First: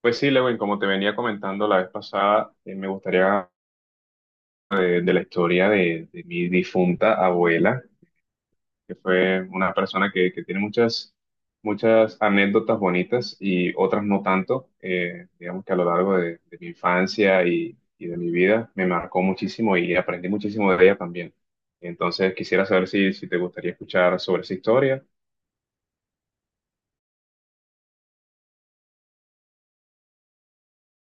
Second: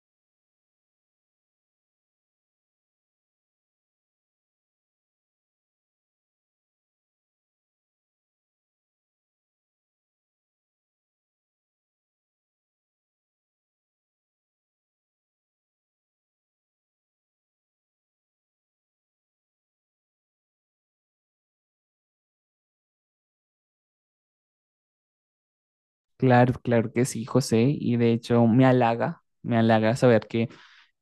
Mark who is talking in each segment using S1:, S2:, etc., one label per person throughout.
S1: Pues sí, Lewin, como te venía comentando la vez pasada, me gustaría la historia de mi difunta abuela, que fue una persona que tiene muchas anécdotas bonitas y otras no tanto. Digamos que a lo largo de mi infancia y de mi vida me marcó muchísimo y aprendí muchísimo de ella también. Entonces quisiera saber si te gustaría escuchar sobre esa historia.
S2: Claro, claro que sí, José, y de hecho me halaga saber que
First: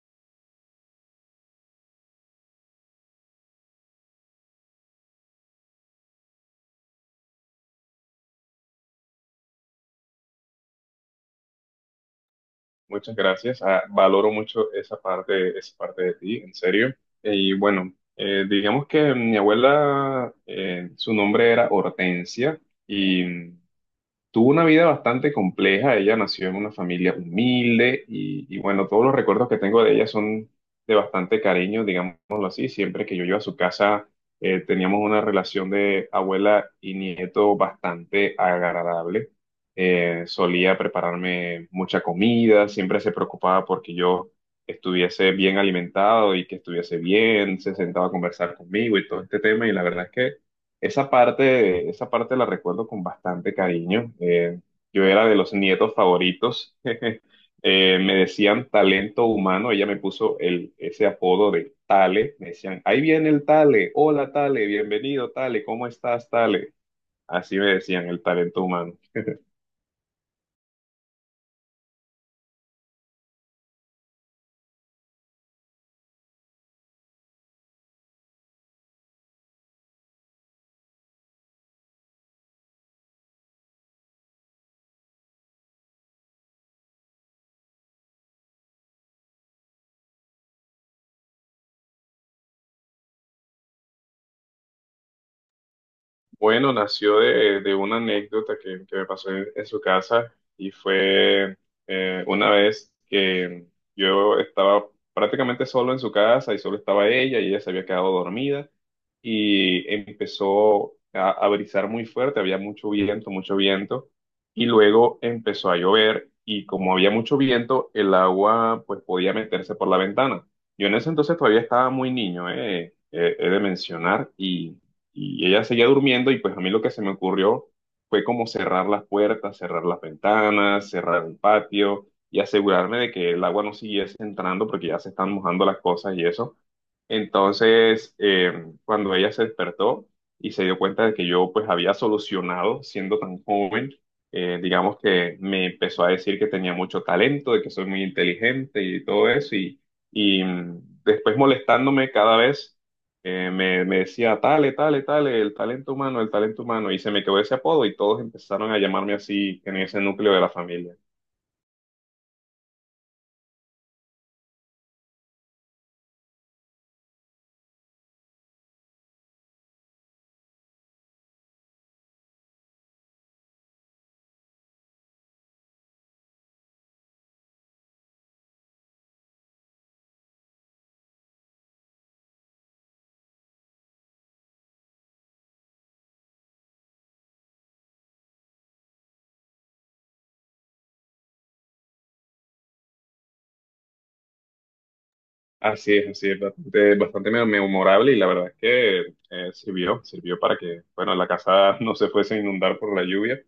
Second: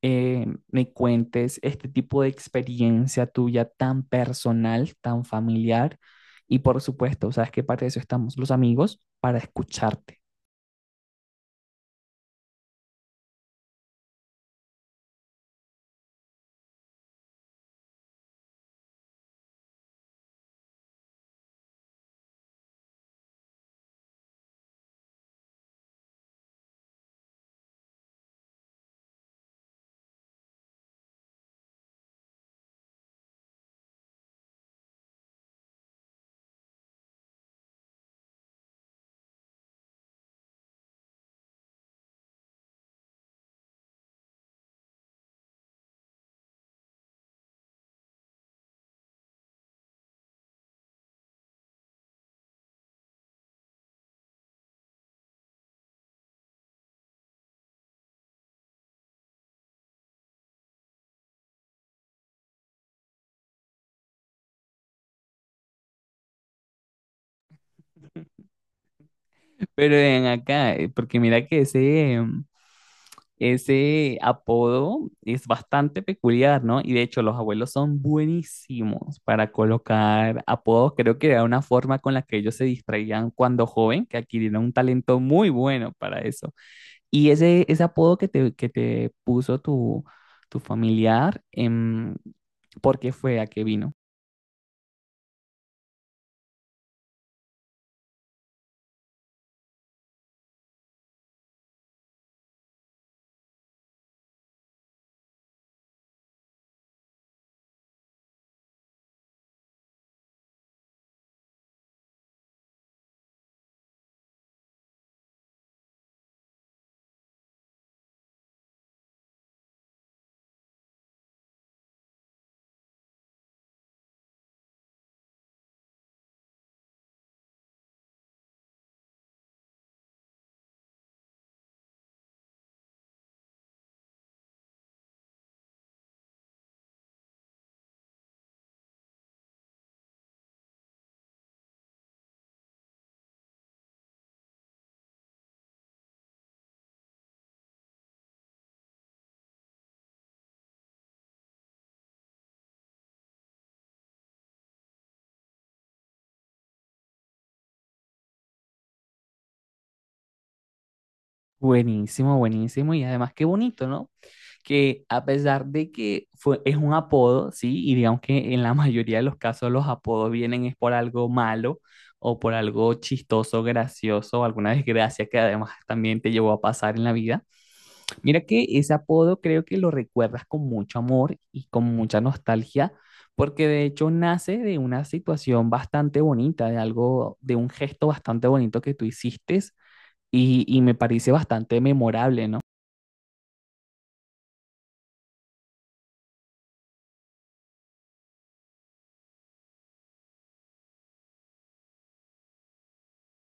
S2: me cuentes este tipo de experiencia tuya tan personal, tan familiar, y por supuesto, sabes que para eso estamos los amigos, para escucharte.
S1: Muchas gracias. Ah, valoro mucho esa parte de ti, en serio. Y bueno, digamos que mi abuela, su nombre era Hortensia y tuvo una vida bastante compleja. Ella nació en una familia humilde y bueno, todos los recuerdos que tengo de ella son de bastante cariño, digámoslo así. Siempre que yo iba a su casa, teníamos una relación de abuela y nieto bastante agradable. Solía prepararme mucha comida, siempre se preocupaba porque yo estuviese bien alimentado y que estuviese bien, se sentaba a conversar conmigo y todo este tema, y la verdad es que esa parte, esa parte la recuerdo con bastante cariño. Yo era de los nietos favoritos. Me decían talento humano. Ella me puso ese apodo de Tale. Me decían, ahí viene el Tale. Hola Tale, bienvenido Tale. ¿Cómo estás, Tale? Así me decían, el talento humano.
S2: Pero ven acá, porque mira que ese, ese apodo es bastante peculiar, ¿no? Y de hecho los abuelos son buenísimos para colocar apodos. Creo que era una forma con la que ellos se distraían cuando joven, que adquirieron un talento muy bueno para eso. Y ese apodo que te puso tu, tu familiar, ¿por qué fue? ¿A qué vino?
S1: Bueno, nació de una anécdota que me pasó en su casa y fue, una vez que yo estaba prácticamente solo en su casa y solo estaba ella, y ella se había quedado dormida y empezó a brisar muy fuerte, había mucho viento, mucho viento, y luego empezó a llover, y como había mucho viento, el agua pues podía meterse por la ventana. Yo en ese entonces todavía estaba muy niño, he de mencionar, y ella seguía durmiendo, y pues a mí lo que se me ocurrió fue como cerrar las puertas, cerrar las ventanas, cerrar el patio y asegurarme de que el agua no siguiese entrando porque ya se están mojando las cosas y eso. Entonces, cuando ella se despertó y se dio cuenta de que yo pues había solucionado siendo tan joven, digamos que me empezó a decir que tenía mucho talento, de que soy muy inteligente y todo eso, y después molestándome cada vez, me decía, tale, tale, tale, el talento humano, y se me quedó ese apodo y todos empezaron a llamarme así en ese núcleo de la familia.
S2: Buenísimo, buenísimo. Y además qué bonito, ¿no? Que a pesar de que fue, es un apodo, ¿sí? Y digamos que en la mayoría de los casos los apodos vienen es por algo malo o por algo chistoso, gracioso, o alguna desgracia que además también te llevó a pasar en la vida. Mira que ese apodo creo que lo recuerdas con mucho amor y con mucha nostalgia, porque de hecho nace de una situación bastante bonita, de algo, de un gesto bastante bonito que tú hiciste y me parece bastante memorable, ¿no?
S1: Así es, bastante, bastante memorable, y la verdad es que, sirvió, sirvió para que, bueno, la casa no se fuese a inundar por la lluvia.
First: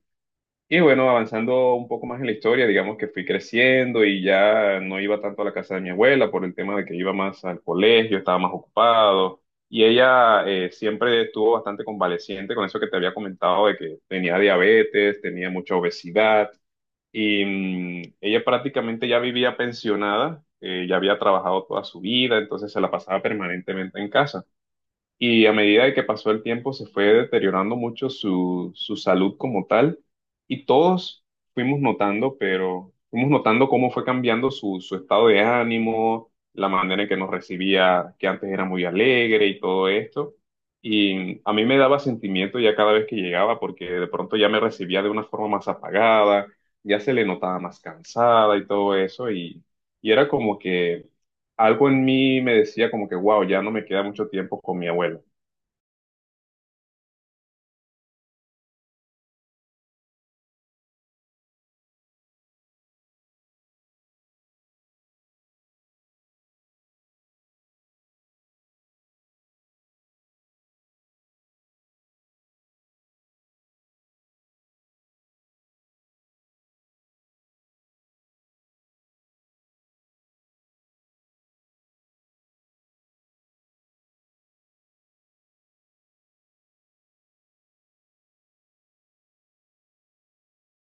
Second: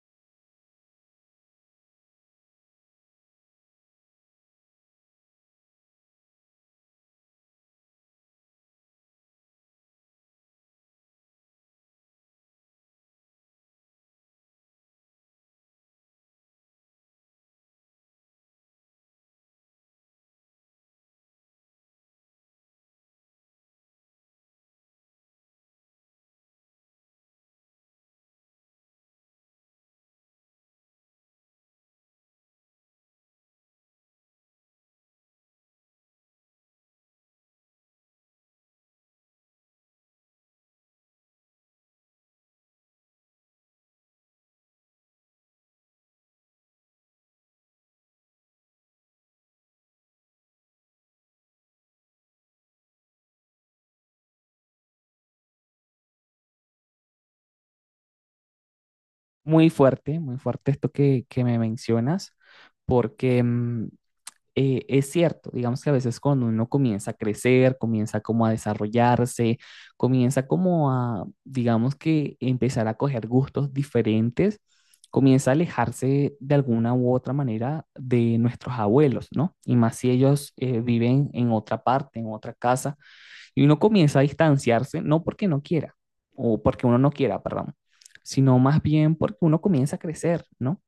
S1: Y bueno, avanzando un poco más en la historia, digamos que fui creciendo y ya no iba tanto a la casa de mi abuela por el tema de que iba más al colegio, estaba más ocupado, y ella siempre estuvo bastante convaleciente con eso que te había comentado de que tenía diabetes, tenía mucha obesidad. Ella prácticamente ya vivía pensionada, ya había trabajado toda su vida, entonces se la pasaba permanentemente en casa, y a medida de que pasó el tiempo se fue deteriorando mucho su salud como tal, y todos fuimos notando, pero fuimos notando cómo fue cambiando su estado de ánimo, la manera en que nos recibía, que antes era muy alegre y todo esto. Y a mí me daba sentimiento ya cada vez que llegaba porque de pronto ya me recibía de una forma más apagada, ya se le notaba más cansada y todo eso, y era como que algo en mí me decía como que, wow, ya no me queda mucho tiempo con mi abuela.
S2: Muy fuerte esto que me mencionas, porque es cierto, digamos que a veces cuando uno comienza a crecer, comienza como a desarrollarse, comienza como a, digamos que empezar a coger gustos diferentes, comienza a alejarse de alguna u otra manera de nuestros abuelos, ¿no? Y más si ellos viven en otra parte, en otra casa y uno comienza a distanciarse, no porque no quiera, o porque uno no quiera, perdón, sino más bien porque uno comienza a crecer, ¿no?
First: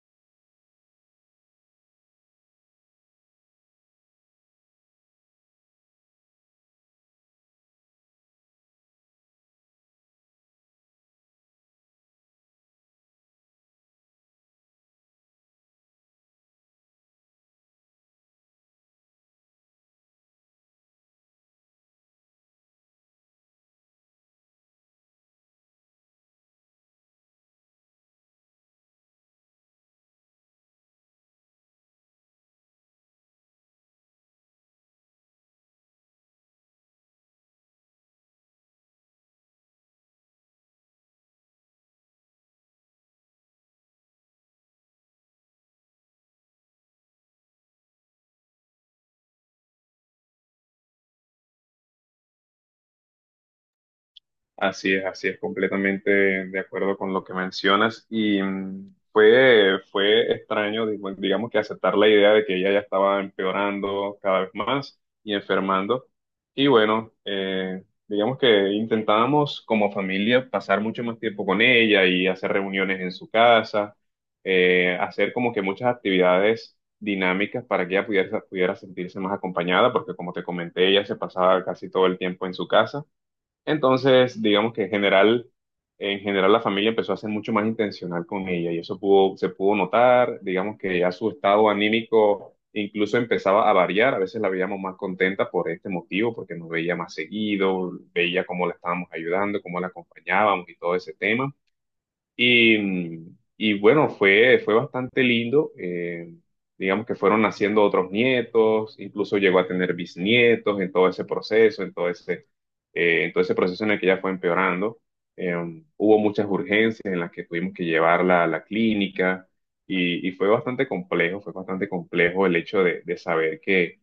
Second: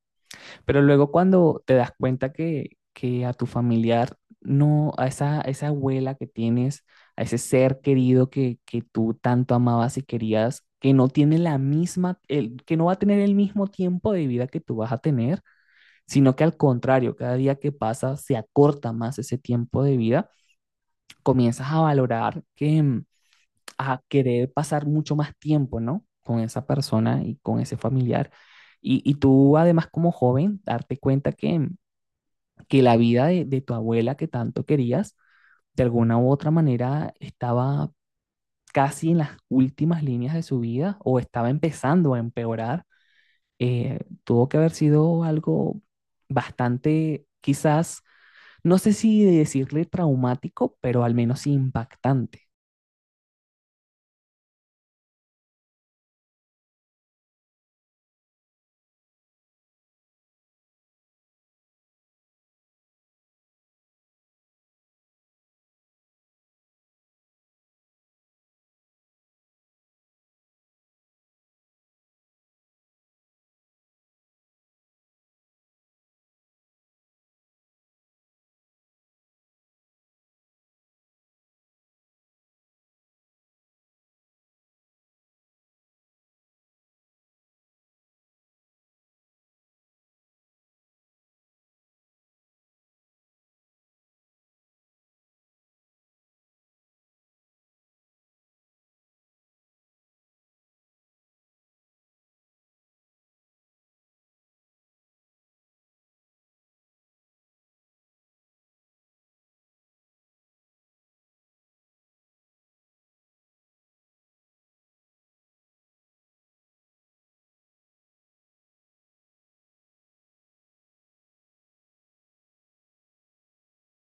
S2: Pero luego cuando te das cuenta que a tu familiar, no, a esa abuela que tienes, a ese ser querido que tú tanto amabas y querías, que no tiene la misma, el, que no va a tener el mismo tiempo de vida que tú vas a tener, sino que al contrario, cada día que pasa se acorta más ese tiempo de vida, comienzas a valorar que, a querer pasar mucho más tiempo, ¿no? Con esa persona y con ese familiar. Y tú además como joven, darte cuenta que la vida de tu abuela que tanto querías, de alguna u otra manera estaba casi en las últimas líneas de su vida o estaba empezando a empeorar, tuvo que haber sido algo bastante, quizás, no sé si decirle traumático, pero al menos impactante.
S1: Así es, completamente de acuerdo con lo que mencionas. Fue extraño, digo, digamos que aceptar la idea de que ella ya estaba empeorando cada vez más y enfermando. Y bueno, digamos que intentábamos como familia pasar mucho más tiempo con ella y hacer reuniones en su casa, hacer como que muchas actividades dinámicas para que ella pudiera sentirse más acompañada, porque como te comenté, ella se pasaba casi todo el tiempo en su casa. Entonces, digamos que en general la familia empezó a ser mucho más intencional con ella, y eso pudo, se pudo notar, digamos que ya su estado anímico incluso empezaba a variar, a veces la veíamos más contenta por este motivo, porque nos veía más seguido, veía cómo la estábamos ayudando, cómo la acompañábamos y todo ese tema. Y bueno, fue, fue bastante lindo. Digamos que fueron naciendo otros nietos, incluso llegó a tener bisnietos en todo ese proceso, en todo ese proceso en el que ella fue empeorando. Eh, Hubo muchas urgencias en las que tuvimos que llevarla a la clínica, y fue bastante complejo el hecho de saber que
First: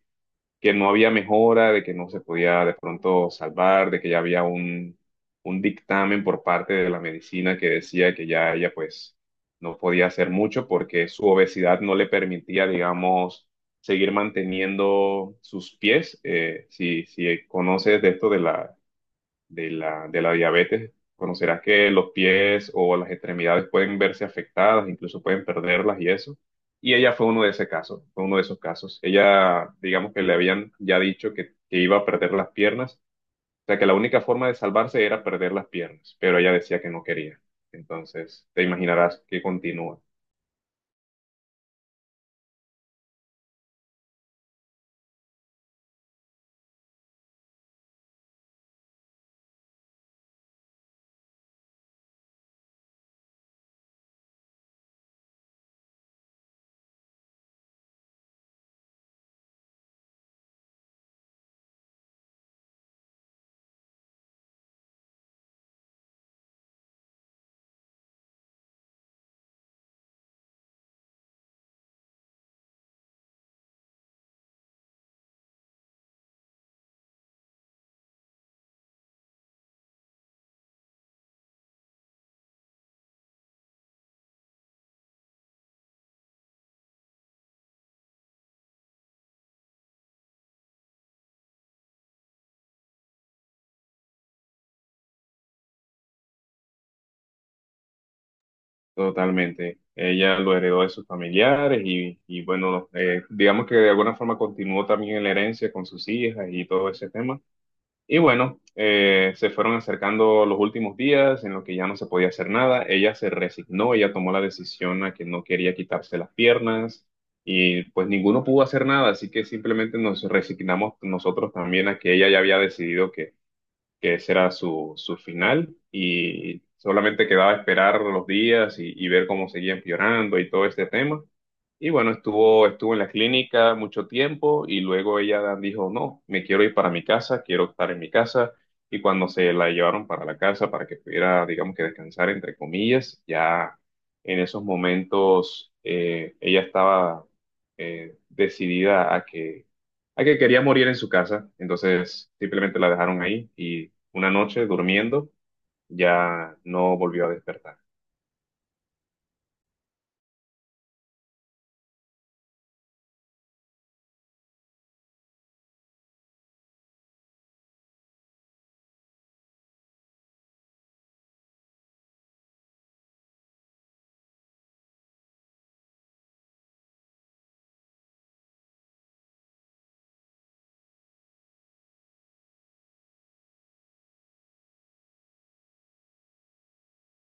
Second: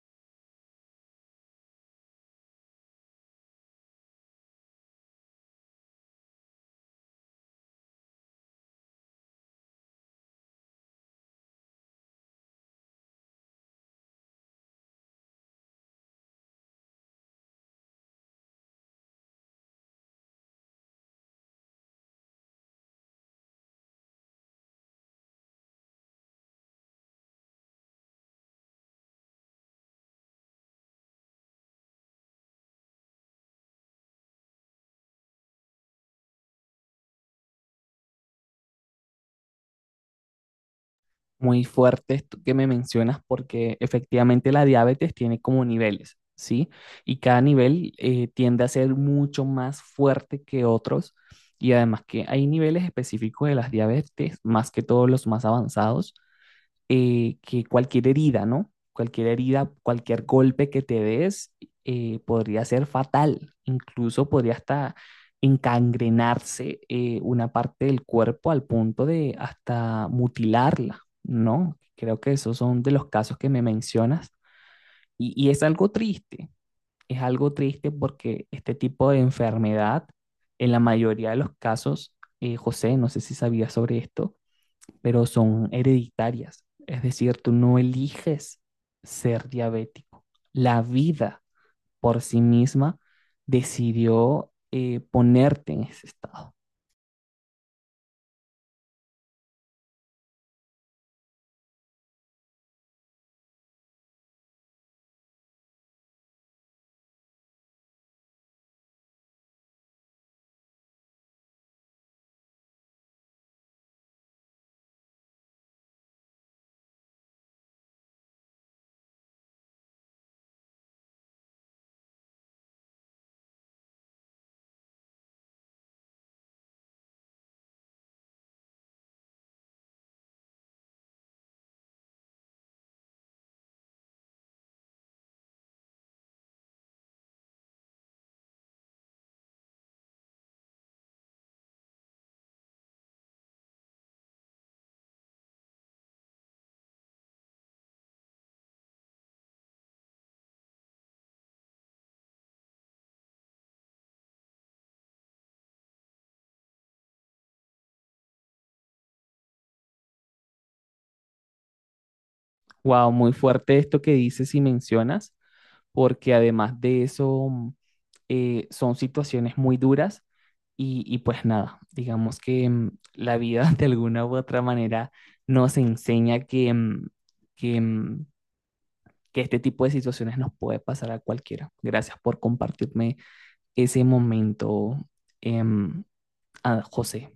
S1: no había mejora, de que no se podía de pronto salvar, de que ya había un dictamen por parte de la medicina que decía que ya ella pues no podía hacer mucho porque su obesidad no le permitía, digamos, seguir manteniendo sus pies. Si conoces de esto de la diabetes, conocerás que los pies o las extremidades pueden verse afectadas, incluso pueden perderlas y eso. Y ella fue uno de ese caso, fue uno de esos casos. Ella, digamos que le habían ya dicho que iba a perder las piernas, o sea que la única forma de salvarse era perder las piernas, pero ella decía que no quería. Entonces, te imaginarás que continúa.
S2: Muy fuerte esto que me mencionas porque efectivamente la diabetes tiene como niveles, ¿sí? Y cada nivel tiende a ser mucho más fuerte que otros y además que hay niveles específicos de las diabetes, más que todos los más avanzados, que cualquier herida, ¿no? Cualquier herida, cualquier golpe que te des podría ser fatal, incluso podría hasta encangrenarse una parte del cuerpo al punto de hasta mutilarla, ¿no? Creo que esos son de los casos que me mencionas y es algo triste porque este tipo de enfermedad, en la mayoría de los casos, José, no sé si sabías sobre esto, pero son hereditarias. Es decir, tú no eliges ser diabético. La vida por sí misma decidió ponerte en ese estado.
S1: Totalmente. Ella lo heredó de sus familiares, y bueno, digamos que de alguna forma continuó también en la herencia con sus hijas y todo ese tema. Y bueno, se fueron acercando los últimos días en los que ya no se podía hacer nada. Ella se resignó, ella tomó la decisión a que no quería quitarse las piernas, y pues ninguno pudo hacer nada, así que simplemente nos resignamos nosotros también a que ella ya había decidido que ese era su final, y solamente quedaba esperar los días y ver cómo seguían empeorando y todo este tema. Y bueno, estuvo, estuvo en la clínica mucho tiempo, y luego ella dijo, no, me quiero ir para mi casa, quiero estar en mi casa. Y cuando se la llevaron para la casa para que pudiera, digamos que descansar, entre comillas, ya en esos momentos ella estaba decidida a que quería morir en su casa. Entonces simplemente la dejaron ahí, y una noche, durmiendo, ya no volvió a despertar.
S2: Wow, muy fuerte esto que dices y mencionas, porque además de eso son situaciones muy duras y pues nada, digamos que la vida de alguna u otra manera nos enseña que, que mm, que este tipo de situaciones nos puede pasar a cualquiera. Gracias por compartirme ese momento, eh, a José.